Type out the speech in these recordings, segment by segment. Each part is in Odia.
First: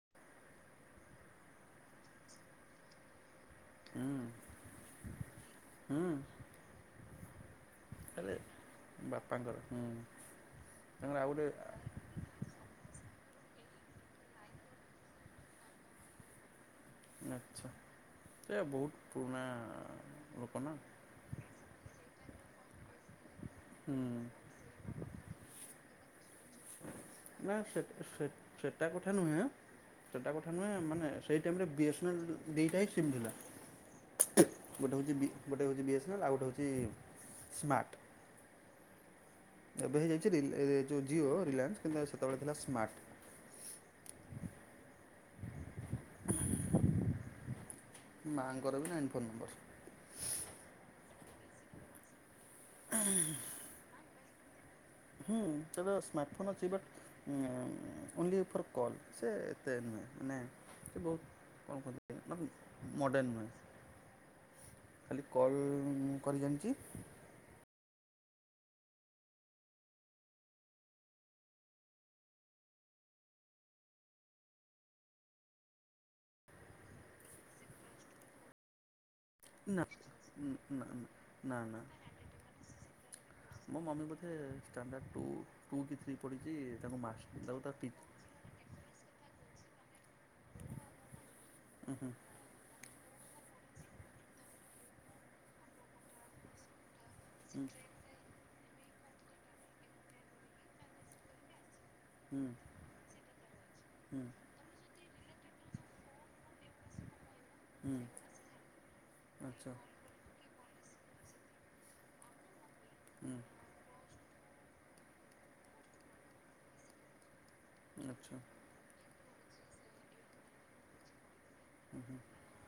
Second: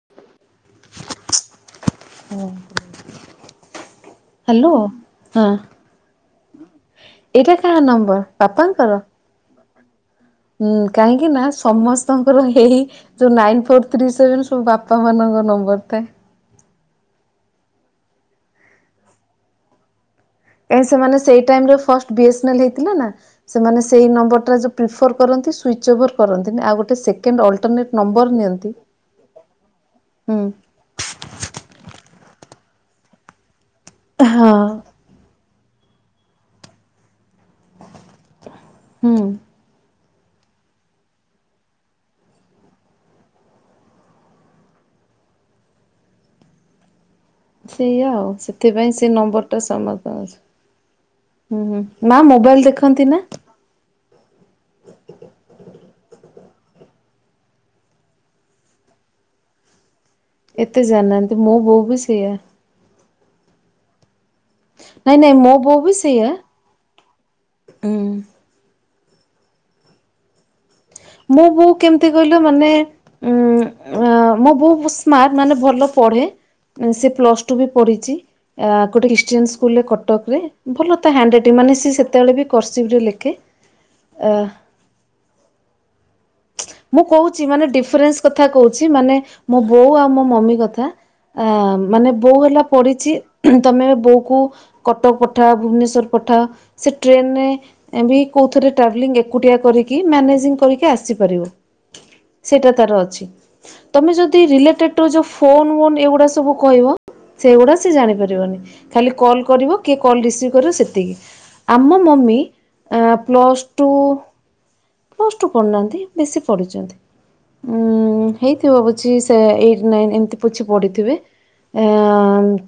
[unintelligible] ହୁଁ ହ୍ୟାଲୋ ହଁ ହୁଁ ଏଟା କାହା ନମ୍ୱ ଆରେ ବାପାଙ୍କର ହୁଁ। ହୁଁ ତାଙ୍କର ଆଉ କାହିଁକି ନା ଗୋଟେ ସମସ ତାଙ୍କର ହେଇ ହେଇ ଯୋଉ ନାଇନ୍ ଫୋର୍ ଥ୍ରୀ ସେଭେନ୍ ସବୁ ବାପା ମାନଙ୍କ ନମ୍ବର ଥାଏ। ଆଛା ସେ ବହୁତ ପୁରୁଣା। ଲୋକ ନା ଏ ସେମାନେ ସେଇ ଟାଇମରେ ଫାଷ୍ଟ ବିଏସନାଲ ହେଇଥିଲା ନା। ସେମାନେ ହୁଁ ସେଇ ନମ୍ବର ଟା ଜଉ ପ୍ରିଫର୍ କରନ୍ତି ସୁଇଚ୍ ଓଭର୍ କରନ୍ତିନି। ଆଉ ଗୋଟେ ସେକେଣ୍ଡ ନା ସେ ଅଲଟରନେଟ୍ ନମ୍ବର ସେ ନିଅନ୍ତି ସେଟା କଥା ନୁହେଁ। ସେଟା ହୁଁ। କଥା ନୁହେଁ। ମାନେ ସେଇ ସେଇ ଟାଇମ ରେ ବିଏସନାଲ ଦୁଇଟା ହିଁ ସିମ୍ ଥିଲା। ହଁ ଗୋଟେ ହେଉଛି ବି ଗୋଟେ ହେଉଛି ବିଏସନାଲ ଆଉ ଗୋଟେ ହେଉଛି ସ୍ମାର୍ଟ। ହୁଁ। ଏବେ ହେଇଯାଇଛି ରିଲ ଜିଓ ରିଲାଏନ୍ସ କିନ୍ତୁ ସେତେବେଳେ ଥିଲା ସ୍ମାର୍ଟ। ସେଇଆ ଆଉ ମାଆଙ୍କର ବି ସେଥିପାଇଁ ସେ ନାଇନ୍ ଫୋନ୍ ନମ୍ବର ନମ୍ବରଟା ସମସ୍ତନ ଅଛି। ହୁଁ ହୁଁ ମା ମୋବାଇଲ ଦେଖନ୍ତି ନା। ହୁଁ ସେ ସ୍ମାର୍ଟଫୋନ୍ ଅଛି। ବଟ୍ ଉଁ ଓନ୍ଲି ଫର୍ କଲ୍। ସେ ଏତେ ନୁହେଁ ମାନେ ଏତେ ସେ ବହୁତ ଜାଣିନାହାନ୍ତି ମୋ କଣ ବୋଉ ବି ସେଇଆ କରି ମଡେନ ନୁହେଁ। ନାଇଁ ଖାଲି ନାଇଁ ମୋ କଲ୍ ବୋଉ ବି ସେଇଆ କରି ଜାଣିଛି। ହୁଁ। ମୋ ବୋଉ କେମିତି କହିଲୁ ମାନେ ଉ ମୋ ବୋଉ ବହୁତ ସ୍ମାର୍ଟ ମାନେ ଭଲ ପଢେ। ସେ ପ୍ଲସ ଟୁ ବି ପଢିଛି। ଗୋଟେ ଜିମ୍ସ ସ୍କୁଲରେ ନା କଟକରେ। ନା ଭଲ ତ ହ୍ୟାଣ୍ଡରାଇଟିଂ ନା ମାନେ ନା ସେ ସେତେବେଳେ ବି କର୍ସିପରେ ଲେଖେ। ମୋ ମମି ବୋଧେ ଅ ଷ୍ଟାଣ୍ଡାର୍ଡ ଟୁ ଟୁ କି ଥ୍ରୀ ପଢିଛି। ମୁଁ କହୁଛି ମାନେ ଡିଫରେନ୍ସ କଥା କହୁଛି ମାନେ ମୋ ବୋଉ ଆଉ ମୋ ମମି କଥା। ଆ ଉଁ ହୁଁ ମାନେ ବୋଉ ହେଲା ପଢିଛି ତମେ ବୋଉକୁ କଟକ ପଠା ଭୁବନେଶ୍ଵର ପଠା। ସେ ହୁଁ ଟ୍ରେନରେ ବି କୋଉ ଥରେ ଟ୍ରାଭେଲିଂ ଏକୁଟିଆ କରିକି ମ୍ୟାନେଜିଂ କରିକି ଆସିପାରିବ। ହୁଁ ସେଟା ତାର ଅଛି। ତମେ ଯଦି ରିଲେଟେଡ ଯୋଉ ଫୋନ ମୋନ୍ ଏଗୁଡା ସବୁ କହିବ। ସେଗୁଡା ସେ ହୁଁ ହୁଁ ଜାଣିପାରିବନି। ଖାଲି କଲ ଆଚ୍ଛା କରିବ କି କଲ୍ ରିସିଭ୍ କରିବ ସେତିକି। ଆମ ମମି ଆ ହୁଁ ପ୍ଲସ୍ ଟୁ ପ୍ଲସ ଟୁ ପଢିନାହାନ୍ତି। ବେଶୀ ଆଚ୍ଛା ପଢିଛନ୍ତି। ହେଇ ଭାବୁଛି ସେ ଏଇଟ୍ ନାଇନ୍ ଏମିତି ପଛେ ପଢିଥିବେ। ଆ ହୁଁ ହୁଁ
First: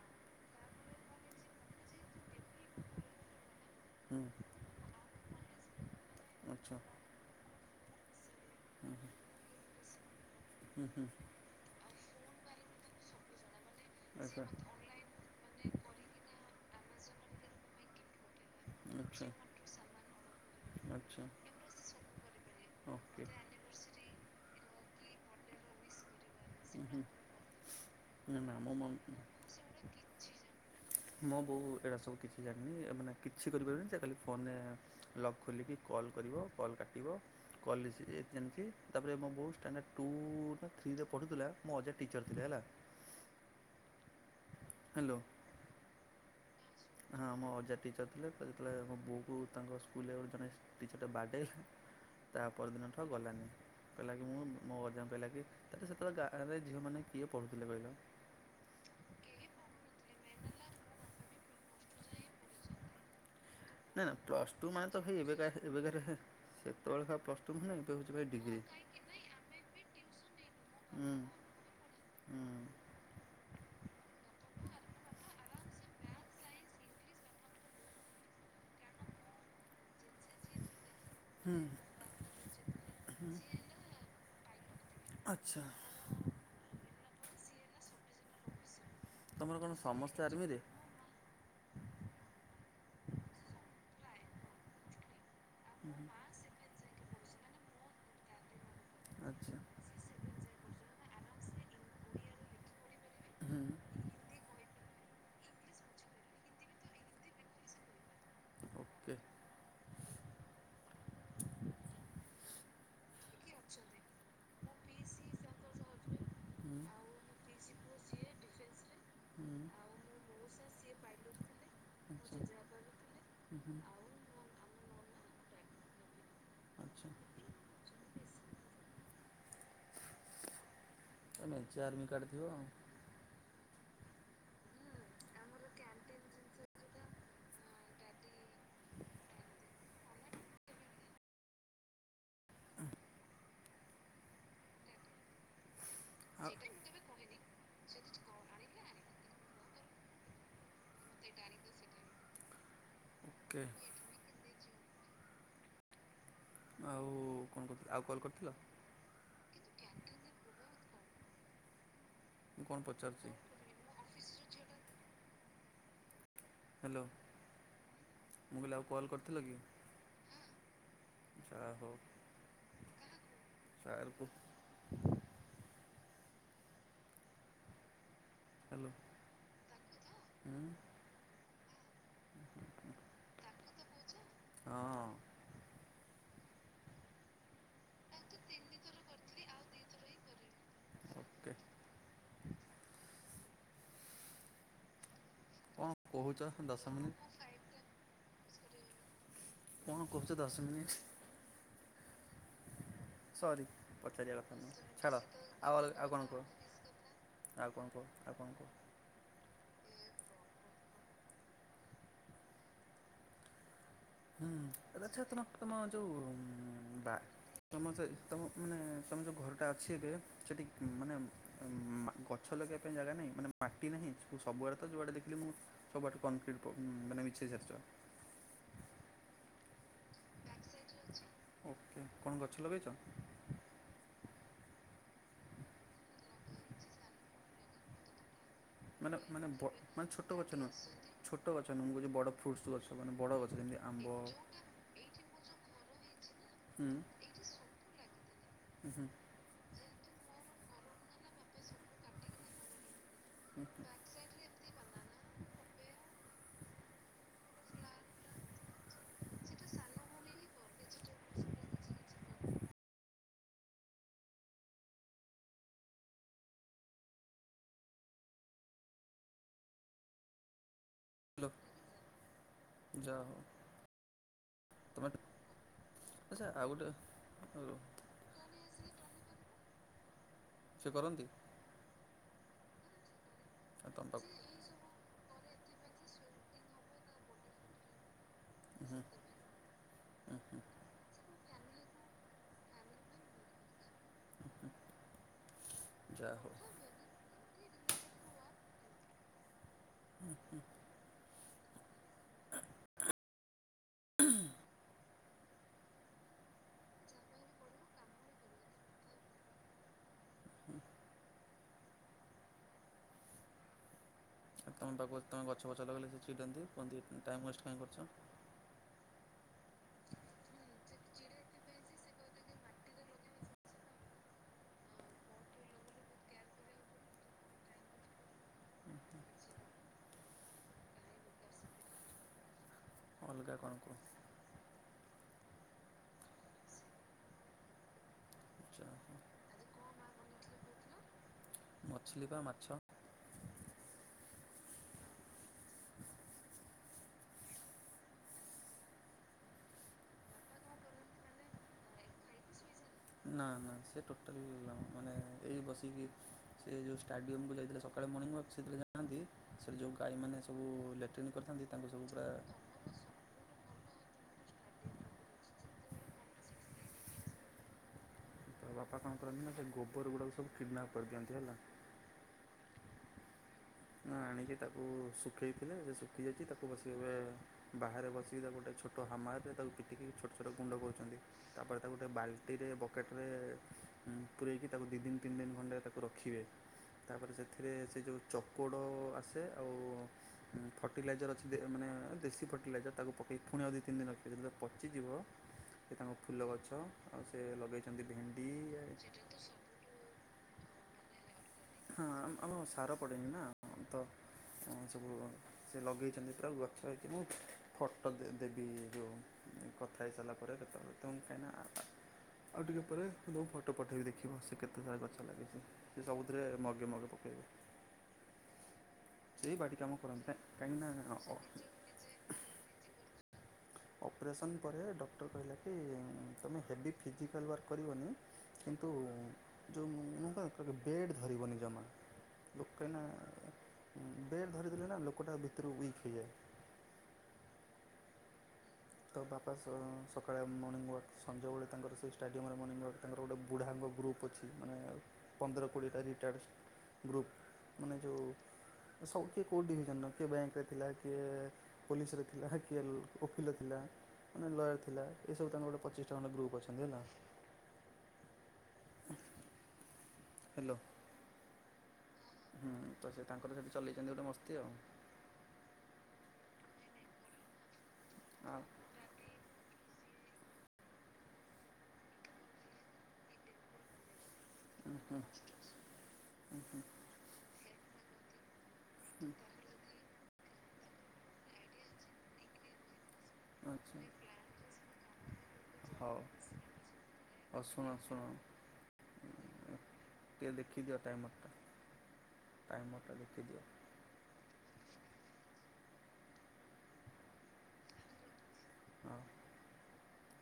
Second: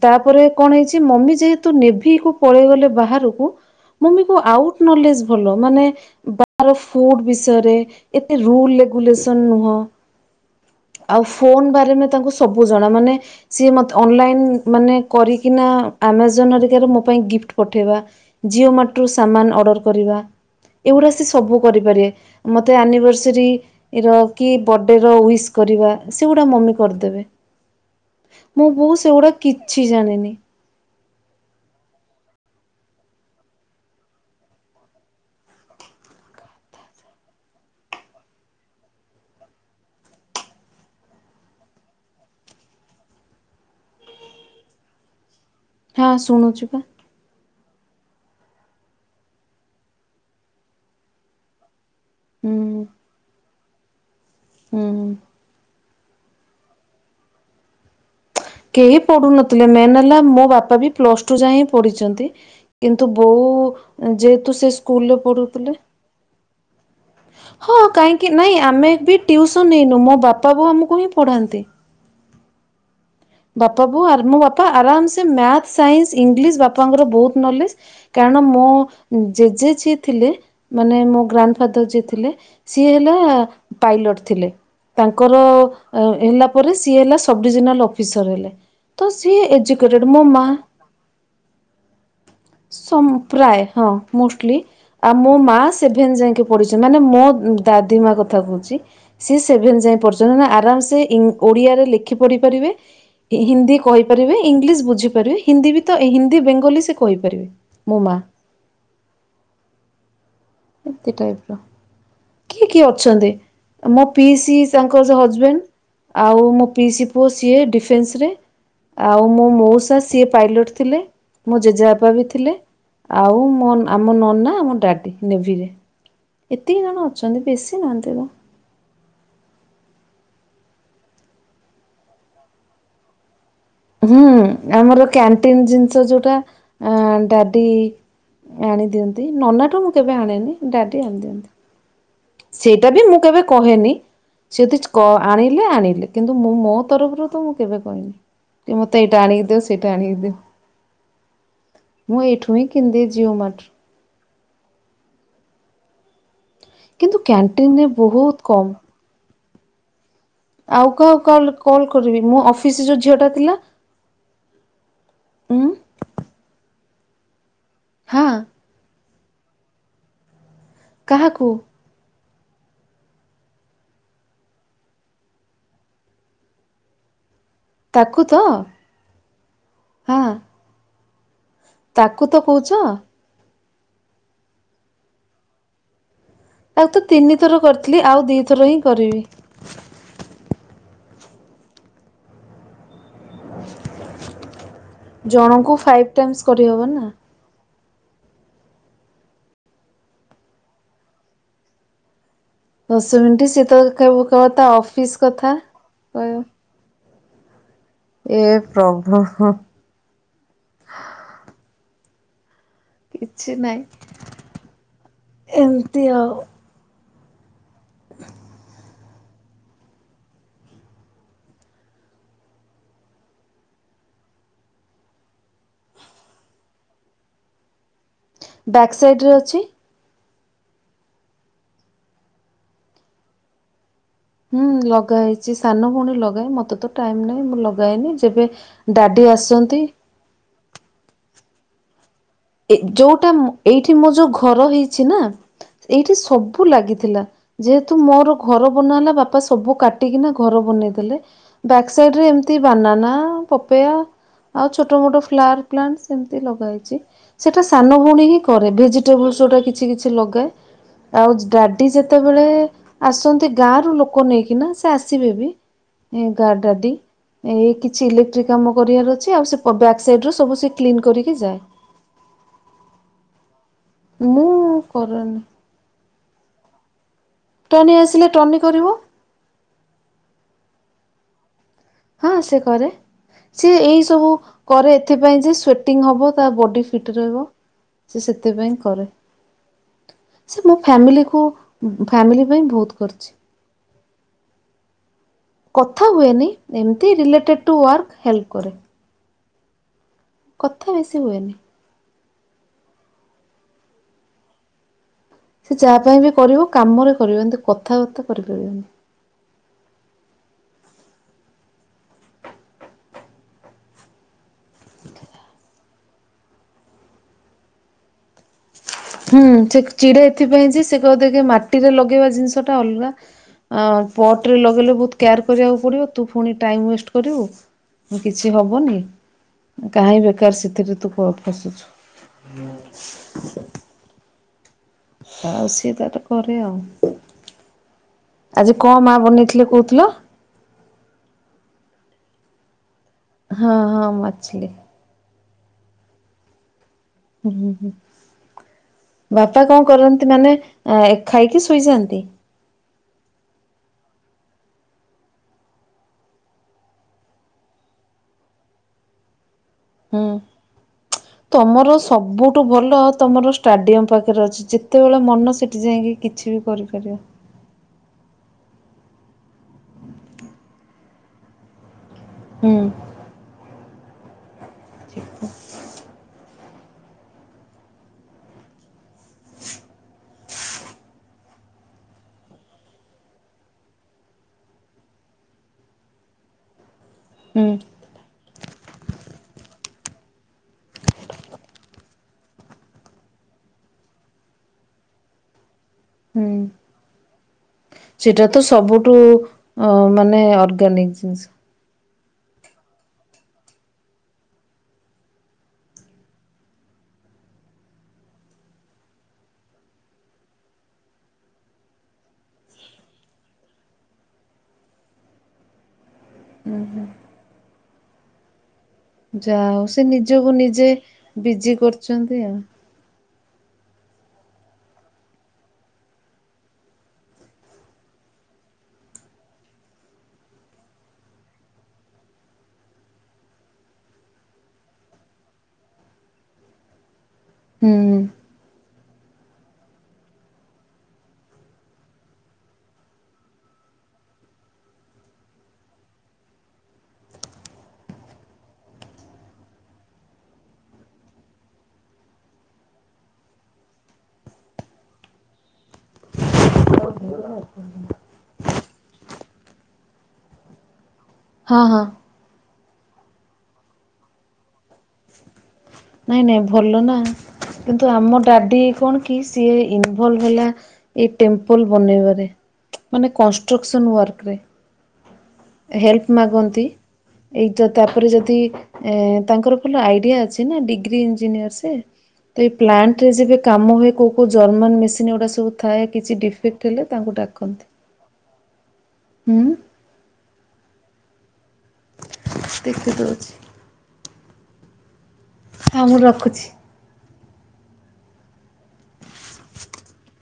ତାପରେ କଣ ହେଇଛି ମମି ଯେହେତୁ ନେଭିକୁ ପଳେଇ ଗଲେ ବାହାରକୁ। ହୁଁ ମମିକୁ ଆଉ ନାଲେଜ୍ ଭଲ। ମାନେ ବାହାର ଆଚ୍ଛା ଫୁଡ ବିଶ୍ ୟରେ ଏତେ ରୁଲ ରେଗୁଲେସନ ନୁହ। ହୁଁ ହୁଁ ଆଉ ଫୋନ ବାରେମେ ତାଙ୍କୁ ସବୁ ଜଣା। ମାନେ ସିଏ ମତେ ଆଚ୍ଛା ଅନଲାଇନ୍ ମାନେ କରିକିନା ଆମାଜନ ହେରିକାରୁ ମୋ ପାଇଁ ଗିପ୍ଟ ପଠେଇବା। ଜିଓମା ସେଠୁ ଆଚ୍ଛା ସାମାନ ଅଡର କରିବା। ଏଗୁଡା ଆଚ୍ଛା ସବୁ କରିପାରିବେ। ମୋତେ ଓକେ ଆନିବର୍ଷରି ଏ ର କି ବଡେରେ ଉଇସି କରିବା ସେଗୁଡା ମମି ହୁଁ ହୁଁ କରିଦେବେ। ନା ନା ମୁଁ ମୋ ବୋଉ ମମି ସେଗୁଡା କିଛି ଜାଣିନି। ମୋ ବୋଉ ଏଇରା ସବୁ କିଛି ଜାଣିନି। ମାନେ କିଛି କରିପାରିବନି। ସେ ଖାଲି ଫୋନରେ ଲକ ଖୋଲିକି କଲ୍ କରିବ କଲ୍ କାଟିବ। କଲେଜ ଜାଣିଛି ତାପରେ ମୋ ବହୁତ ଷ୍ଟାଣ୍ଡାର୍ଡ ଟୁ ନା ଥ୍ରୀରେ ପଢୁଥିଲା। ମୋ ଅଜା ଟିଚର୍ ଥିଲେ ହେଲା। ହ୍ୟାଲୋ। ହଁ ଶୁଣୁଚି ପା। ହଁ ଆମ ଅଜା ଟିଚର୍ ଥିଲେ। ତ ଯେତେବେଳେ ଆମ ବୋଉକୁ ତାଙ୍କ ସ୍କୁଲରେ ଗୋଟେ ଜଣେ ଟିଚରଟା ବାଡେଇଲା। ତା ପର ହୁଁ ଦିନଠୁ ଆଉ ଗଲାନି। କହିଲା କିି ମୁଁ ମୋ ହୁଁ। ଅଜାଙ୍କୁ କହିଲା କି ତାରେ ସେତବେଳେ ଗାଁରେ ଝିଅମାନେ କିଏ ପଢୁଥିଲେ କହିଲ। କେହି ପଢୁନଥିଲେ। ମେନ୍ ହେଲା ମୋ ବାପା ବି ପ୍ଲସ ଟୁ ଯାଏ ହିଁ ପଢିଛନ୍ତି। କିନ୍ତୁ ବୋଉ ନା ନା ପ୍ଲସ୍ ଯେହେତୁ ଟୁ ସେ ମାନେ ତ ଭାଇ ସ୍କୁଲରେ ଏବେକା ପଢୁଥିଲେ। ଏବେକାରେ ସେତେବେଳେ ପ୍ଲସ୍ ଟୁ ମାନେ ହଁ ଏବେ ହେଉଛି ଭାଇ କାହିଁକି ନାଇଁ ଡିଗ୍ରୀ ଆମେ ବି ଟିଉସନ୍ ନେଇନୁ ମୋ ବାପା ବୋଉ ଆମକୁ ହିଁ ହୁଁ ପଢ଼ାନ୍ତି। ହୁଁ ବାପା ବୋଉ ଆରେ ମୋ ବାପା ଆରାମସେ ମ୍ୟାଥ ସାଇନ୍ସ ଇଂଲିଶ ବାପାଙ୍କର ବହୁତ ନଲେଜ। କାରଣ ମୋ ଜେଜେ ଯିଏ ଥିଲେ ମାନେ ମୋ ଗ୍ରାଣ୍ଡ ଫାଦର ଯିଏ ଥିଲେ ସିଏ ହେଲା ପାଇଲଟ ଥିଲେ ତାଙ୍କର ଆଚ୍ଛା ହେଲା ପରେ ସିଏ ହେଲା ସବ୍ ଡିଭିଜନାଲ୍ ଅଫିସର ହେଲେ। ତ ସିଏ ତମର କଣ ଏଜୁକେଟେଡ୍ ସମସ୍ତେ ମୋ ମା ଆର୍ମିରେ? ସମ ପ୍ରାୟ ହଁ ମୋଷ୍ଟଲି। ଆଉ ମୋ ମା ସେଭେନ ଯାଙ୍କେ ପଢିଛ ମାନେ ମୋ ଦାଦି ମା' କଥା କହୁଛି। ସିଏ ଆଚ୍ଛା ସେଭେନ ଯାଏ ପଢିଛନ୍ତି ନା ଆରାମ ସେ ଇଂ ଓଡିଆରେ ଲେଖି ପଢିପାରିବେ। ହୁଁ ହିନ୍ଦୀ କହିପାରିବେ ଇଂଲିଶ ବୁଝିପାରିବେ ହିନ୍ଦୀ ବି ତ ହିନ୍ଦୀ ବେଙ୍ଗୋଲୀ ସେ କହିପାରିବେ। ମୋ ମା' ଓକେ ଏତେ ଟାଇପର। କିଏ କିଏ ଅଛନ୍ତି ମୋ ପିଇସି ତାଙ୍କର ହଜବେଣ୍ଡ ଆଉ ମୋ ହୁଁ ପିଇସି ପୁଅ ସିଏ ଡିଫେନ୍ସରେ। ଆଉ ହୁଁ ମୋ ମଉସା ସିଏ ପାଇଲଟ ଥିଲେ ମୋ ଜେଜେବାପ ବି ଥିଲେ। ଆଉ ହୁଁ ମୋ ହୁଁ ନ ଆମ ନନା ଆମ ଡାଡ଼ି। ନେଭିରେ ଏତିକି ଜଣ ଆଚ୍ଛା ଅଛନ୍ତି ବେଶୀ ନାହାନ୍ତି ତ। ମେଞ୍ଚେ ଆରମୀ କାର୍ଡ଼ ଥିବ ଆଉ। ହୁଁ ଆମର କ୍ୟାଣ୍ଟିନ ଜିନିଷ ଯୋଉଟା ଡାଡି ଆଣି ଦିଅନ୍ତି ନନାଠୁ ମୁଁ କେବେ ଆଣେନି ଡାଡି ଆଣି ଦିଅନ୍ତି। ସେଇଟା ବି ମୁଁ କେବେ କହେନି ସେଯଦି ଆଣିଲେ ଆଣିଲେ କିନ୍ତୁ ଆଉ ମୁଁ ମୋ ତରଫରୁ ତ ମୁଁ କେବେ କହିନି କି ମତେ ଏଇଟା ଆଣିକି ଦିଅ ସେଇଟା ଆଣିକି ଦିଅ। ସେଇଟା ଆଣିକି ସେ ମୁଁ ଏଇଠୁଁ ହିଁ କିଣି ଦେଏ ଯା ଓକେ। ଆଉ କିନ୍ତୁ କଣ କହୁଥିଲ କ୍ୟାଣ୍ଟିନରେ ଆଉ କଲ୍ ବହୁତ କରିଥିଲ? କମ୍। ଆଉ କାହାକୁ କାଲ କଲ କରିବି ମୋ ମୁଁ କଣ ଅଫିସରେ ଯୋଉ ଝିଅଟା ପଚାରୁଛି ଥିଲା। ଉଁ ହ୍ୟାଲୋ। ହଁ। ମୁଁ କହିଲି ଆଉ କଲ୍ କରିଥିଲ ହୁଁ କାହାକୁ ତା ହଉ। ତାରକୁ ତାକୁ ତ? ହ୍ୟାଲୋ। ହଁ। ହୁଁ ତାକୁ ତ କହୁଛ। ହଁ। ତାକୁ ତ ତିନି ଥର କରିଥିଲି, ଆଉ ଦୁଇଥର ହିଁ କରିବି। ଓକେ ଜଣଙ୍କୁ କଣ ଫାଇବ୍ କହୁଛ ଟାଇମିସ ଦଶ କରିହବ ନା ମିନିଟ୍ କଣ କହୁଛ ଦଶ ମିିନଟ୍? ଦଶ ମିନିଟ୍ ସରି ସିଏ ତ କେବ ପଚାରିବା କେବଳ କଥା ତା ନୁହେଁ ଅଫିସ ଛାଡ କଥା ଆଉ ଅଲ ଆଉ କଣ କହିବ। କୁହ ଆଉ କଣ କୁହ? ଆଉ ଏ କଣ କୁହ? ପ୍ରଭୁ ହୁଁ କିଛି ନାହିଁ। ଆଛା ତମ ତମ ଏମିତି ଯୋଉ ଆଉ। ବା ତମ ସେ ତମ ମାନେ ତମ ଯେଉଁ ଘରଟା ଅଛି ଏବେ, ସେଠି ମାନେ ଗଛ ଲଗେଇବା ପାଇଁ ଜାଗା ନାହିଁ, ମାନେ ମାଟି ନାହିଁ ସବୁଆଡେ ତ ଯୋଉଆଡ଼େ ଦେଖିଲେ ମୁଁ ସବୁଆଠୁ କଂକ୍ରିଟ୍ ମାନେ ବିଛେଇ ସାରିଛ। ବ୍ୟାକ୍ ସାଇଡ଼ରେ ଅଛି। ଓକେ, କଣ ଗଛ ଲଗେଇଛ? ହୁଁ ଲଗା ହେଇଛି, ସାନ ଭଉଣୀ ଲଗାଏ ମତେ ତ ଟାଇମ ନାହିଁ, ମୁଁ ଲଗାଏନି, ଯେବେ ଡାଡ଼ି ଆସିଚନ୍ତି। ଟ ଗଛ ନୁହଁ ଛୋଟ ଗଛ ନୁହଁ ମୁଁ କହୁଛି ବଡ଼ ଫ୍ରୁଟ୍ସ ଏ ଗଛ ମାନେ ଯୋଉଟା, ବଡ଼ ଗଛ ଯେମିତି ଏଇଠି ଆମ୍ବ ମୋ ଯୋଉ ଘର ହେଇଛି ନା ଏଇଠି ସବୁ ହୁଁ ଲାଗିଥିଲା, ଯେହେତୁ ମୋର ଘର ବନା ହୁଁ ହେଲା। ବାପା ବାପା ସବୁ କାଟିକିନା ଘର ବନେଇଦେଲେ। ବ୍ୟାକ୍ ସାଇଡ ରେ ଏମିତି ବାନାନା ପପେୟା ଆଉ ଛୋଟ ମୋଟ ଫ୍ଲାୱାର ପ୍ଲାଣ୍ଟ ସେମିତି ଲଗା ହେଇଛି। ସେଇଟା ସାନ ଭଉଣୀ ହିଁ କରେ, ଭେଜିଟେବଲସ ଯୋଉଟା କିଛି କିଛି ଲଗାଏ। ଆଉ ଡାଡି ଯେତେବେଳେ ଆସନ୍ତି ଗାଁ ରୁ ଲୋକ ନେଇକିନା, ସେ ଆସିବେ ବି ଗାଁ ଡାଡି। ଏଇ କିଛି ଇଲେକ୍ଟ୍ରି କାମ କରିବାର ଅଛି ଆଉ ବ୍ୟାକ୍ ସାଇଡୁ ସବୁ ସେ କ୍ଲିନ୍‌ କରିକି ହାଲୋ ଯାଏ। ଯା ହଉ ମୁଁ କରୁନି। ଆଛା ଆଉ ଗୋଟେ ଟର୍ନି ଆସିଲେ ଟର୍ନି କରିବ। ସେ କରନ୍ତି? ହଁ ସେ କରେ, ସିଏ ଆଉ ତମ ଏଇ ସବୁ ପାଖକୁ କରେ ଏଥିପାଇଁ ଯେ ସ୍ଵେଟିଂ ହବ ତା ବଡି ଫିଟ ରହିବ। ସେ ସେଥିପାଇଁ କରେ। ସେ ମୋ ଫ୍ୟାମିଲିକୁ ଫ୍ୟାମିଲି ପାଇଁ ବହୁତ କରିଛି। କଥା ଯାହା ହୁଏନି ହଉ ଏମିତି ରିଲେଟେଡ଼ ଟୁ ୱାର୍କ ହେଲ୍ପ୍ କରେ। କଥା ବେଶୀ ହୁଏନି। ସେ ଯାହା ପାଇଁ ବି କରିବ କାମରେ କରିବ। ଏମିତି କଥାବାର୍ତ୍ତା କରିପାରିବେନି। ତମ ପାଖକୁ ତୁମେ ଗଛ ଫଛ ଲଗେଇ ସେ ଚିଡନ୍ତି, କୁହନ୍ତି ଟାଇମ୍ ୱେଷ୍ଟ କାହିଁ କରୁଛ? ହୁଁ, ସେ ଚିଡେ ଏଥିପାଇଁ ଯେ ସେ କହିବ କି ମାଟିରେ ଲଗେଇବା ଜିନିଷ ଟା ଅଲଗା। ଆ ପଟରେ ଲଗେଇଲେ ବହୁତ କେୟାର କରିବାକୁ ପଡିବ ତୁ ପୁଣି ଟାଇମ ୱେଷ୍ଟ କରିବୁ। ମୁଁ କିଛି ହବନି? କାହିଁ ବେକାର ସେଥିରେ ତୁ ପସୁଛୁ? [unintelligible] ଅଲଗା କଣ କରୁ? ଆଉ ସିଏ ତାର କରେ ଆଉ। ଆଜି ଆଚ୍ଛା କଣ ମା ବନେଇଥିଲେ କହୁଥିଲ? ମଛଲି ପା ମାଛ। ହଁ ହଁ ମଛଲି। ହୁଁ ହୁଁ ହୁଁ ବାପା କଣ କରନ୍ତି ମାନେ ଖାଇକି ଶୋଇଯାଆନ୍ତି। ନା ନା ସେ ଟୋଟାଲି, ମାନେ ଏଇ ବସିକି ସେ ଯେଉଁ ଷ୍ଟାଡିୟମକୁ ଯାଇଥିଲେ ସକାଳେ ମର୍ଣ୍ଣିଂ ୱକ୍, ସେଥିରେ ଯାଆନ୍ତି। ସେ ଯେଉଁ ହୁଁ ଗାଈମାନେ ସବୁ ଲଇଲେଟ୍ରନିକ କରିଥାନ୍ତି ତାଙ୍କୁ ସବୁ ପୁରା ତୁମର ଷ୍ଟାଡିୟମ ପାଖରେ ଅଛି। ଯେତେବେଳ ମନ ସେଠି ଯାଇକି କିଛି ବି କରିପାରିବ। ତ ବାପା କଣ କରନ୍ତି ନା ସେ ଗୋବର ଗୁଡ଼ାକ ସବୁ କିଡ଼ନାପ୍ କରିଦିଅନ୍ତି ହେଲା। ହୁଁ। ଆଣିକି ତାକୁ ଶୁଖେଇଥିଲେ ସେ ଶୁଖିଯାଇଛି ତାକୁ ବସିକ ବାହାରେ ବସିକି ତାକୁ ଗୋଟେ ଛୋଟ କହ ମାୟତରେ ତାକୁ ପିଟିକି ଛୋଟ ଛୋଟ ଗୁଣ୍ଡ କରୁଛନ୍ତି। ତାପରେ ତାକୁ ଗୋଟେ ବାଲ୍ଟିରେ ବକେଟରେ ପୂରୋଇକି ତାକୁ ଦୁଇ ଦିନ ତିନି ଦିନ ଖଣ୍ଡେ ତାକୁ ରଖିବେ। ହଁ। ତାପରେ ସେଥିରେ ସେ ଯେଉଁ ଚକଡ଼ ଆସେ ଆଉ। ଫର୍ଟିଲାଇଜର ଅଛି ମାନେ ଦେଶୀ ଫର୍ଟିଲାଇଜର ତାକୁ ପକାଇ ପୁଣି ଆ ଦୁଇ ତିନି ଦିନ ରଖିଦେଲେ ପାଚିଯିବ। ହଁ। ସେ ତାଙ୍କ ଫୁଲ ଗଛ ଆଉ ସେ ଲଗାଇଛନ୍ତି ଭେଣ୍ଡି। ଓ ମାନେ ଅର୍ଗାନିକ୍ ଜିନିଷ। ହଁ ଆମ ସାର ପଡ଼େନି ନା ତ ସବୁ ସେ ଲଗେଇଛନ୍ତି ପୁରା ଗଛ ଏଇଥି ମୁଁ ଫଟୋ ଦେବୀରୁ କଥା ହେଇ ସାରିଲା ପରେ କେତେବେଳେ ତ କାଇନା ଆଉ ଟିକେ ପରେ ଫଟୋ ପଠେଇବି ଦେଖିବ ସେ କେତେ ସାରା ଗଛ ଲାଗେଛି ସେ ସବୁ। ସେଥିରେ ମଗେ ମଗେ ପକେଇବେ। ଯା ସେଇ ବାଡ଼ି ହଉ କାମ ସେ କରନ୍ତି ନିଜକୁ ନିଜେ କାହିଁକିନା ବିଜି କରୁଛନ୍ତି ଆଉ। ଅପରେସନ୍ ପରେ ଡକ୍ଟର କହିଲା କି ତୁମେ ହେଭି ଫିଜିକାଲ୍ ୱାର୍କ କରିବନି। କିନ୍ତୁ ଯେଉଁ ମୁ ବେଡ଼୍ ଧରିବନି ଜମା। ଲୋକ କାହିଁ ନା ଉଁ ବେଡ଼ ଧରିଦେଲେ ନା ଲୋକଟା ଭିତରୁ ୱିକ୍ ହେଇଯାଏ। ହୁଁ। ତ ବାପା ସ-ସକାଳେ ମୋର୍ନିଂୱର୍କ ସଞ୍ଜବେଳେ ତାଙ୍କର ସେଇ ଷ୍ଟାଡିୟମରେ ମଣିଂୱାର୍କ ତାଙ୍କର ଗୋଟେ ବୁଢ଼ା ଗୁପ୍ ଅଛି ମାନେ ଉ ପନ୍ଦର କୋଡ଼ିଏଟା ରିଟାୟାର୍ଡ଼ ଗ୍ରୁପ୍ ମାନେ ଯେଉ ସବୁ କିଏ କୋଉ ଡିଭିଜନ କିଏ ବ୍ୟାଙ୍କରେ ଥିଲା କିଏ ପୋଲିସରେ ଥିଲା କିଏ ଓକିଲ। ଥିଲା ମାନେ ଲୟର୍ ଥିଲା ଏସବୁ ତାଙ୍କର ଗୋଟେ ପଚିଶଟଙ୍କା ଖଣ୍ଡେ ଗ୍ରୁପ୍ ଅଛନ୍ତି ହେଲା। ହ୍ୟାଲୋ। ହଁ ହଁ। ହୁଁ ତ ସେ ତାଙ୍କର ସେଠି ଚଲେଇଛନ୍ତି ଗୋଟେ ମସ୍ତି ଆଉ। ନାଇଁ ନାଇଁ ଭଲ ନା କିନ୍ତୁ ଆମ ଆଉ ଡାଡି କଣ କି ସିଏ ଇନଭଲଭ ହେଲା ଏ ଟେମ୍ପଲ ବନେଇବାରେ ମାନେ କନଷ୍ଟ୍ରକ୍ସନ ୱାର୍କରେ ହେଲ୍ପ ମାଗନ୍ତି। ଏଇ ତାପରେ ଯଦି ଏ ତାଙ୍କର ଭଲ ଆଇଡିଆ ଅଛି। ନା ଡିଗ୍ରୀ ଇଞ୍ଜିନିୟର ସେ। ତ ଏଇ ପ୍ଲାଣ୍ଟରେ ଯେବେ କାମ ଆଚ୍ଛା ହୁଏ କେଉଁ କେଉଁ ଜର୍ମାନ୍ ମେସିନ୍ ଏୁଡ଼ା ସବୁ ଥାଏ ହଉ କିଛି ଡିଫେକ୍ଟ ହେଲେ ତାଙ୍କୁ ହଉ ଶୁଣ ଡାକନ୍ତି। ଶୁଣ ହୁଁ ଟିକେ ଦେଖିଦିଅ ଟାଇମରଟା। ଦେଖି ଟାଇମରଟା ଦଉଛି ଦେଖିଦିଅ। ହଁ ମୁଁ ରଖୁଛି। ହଁ। [inaudible]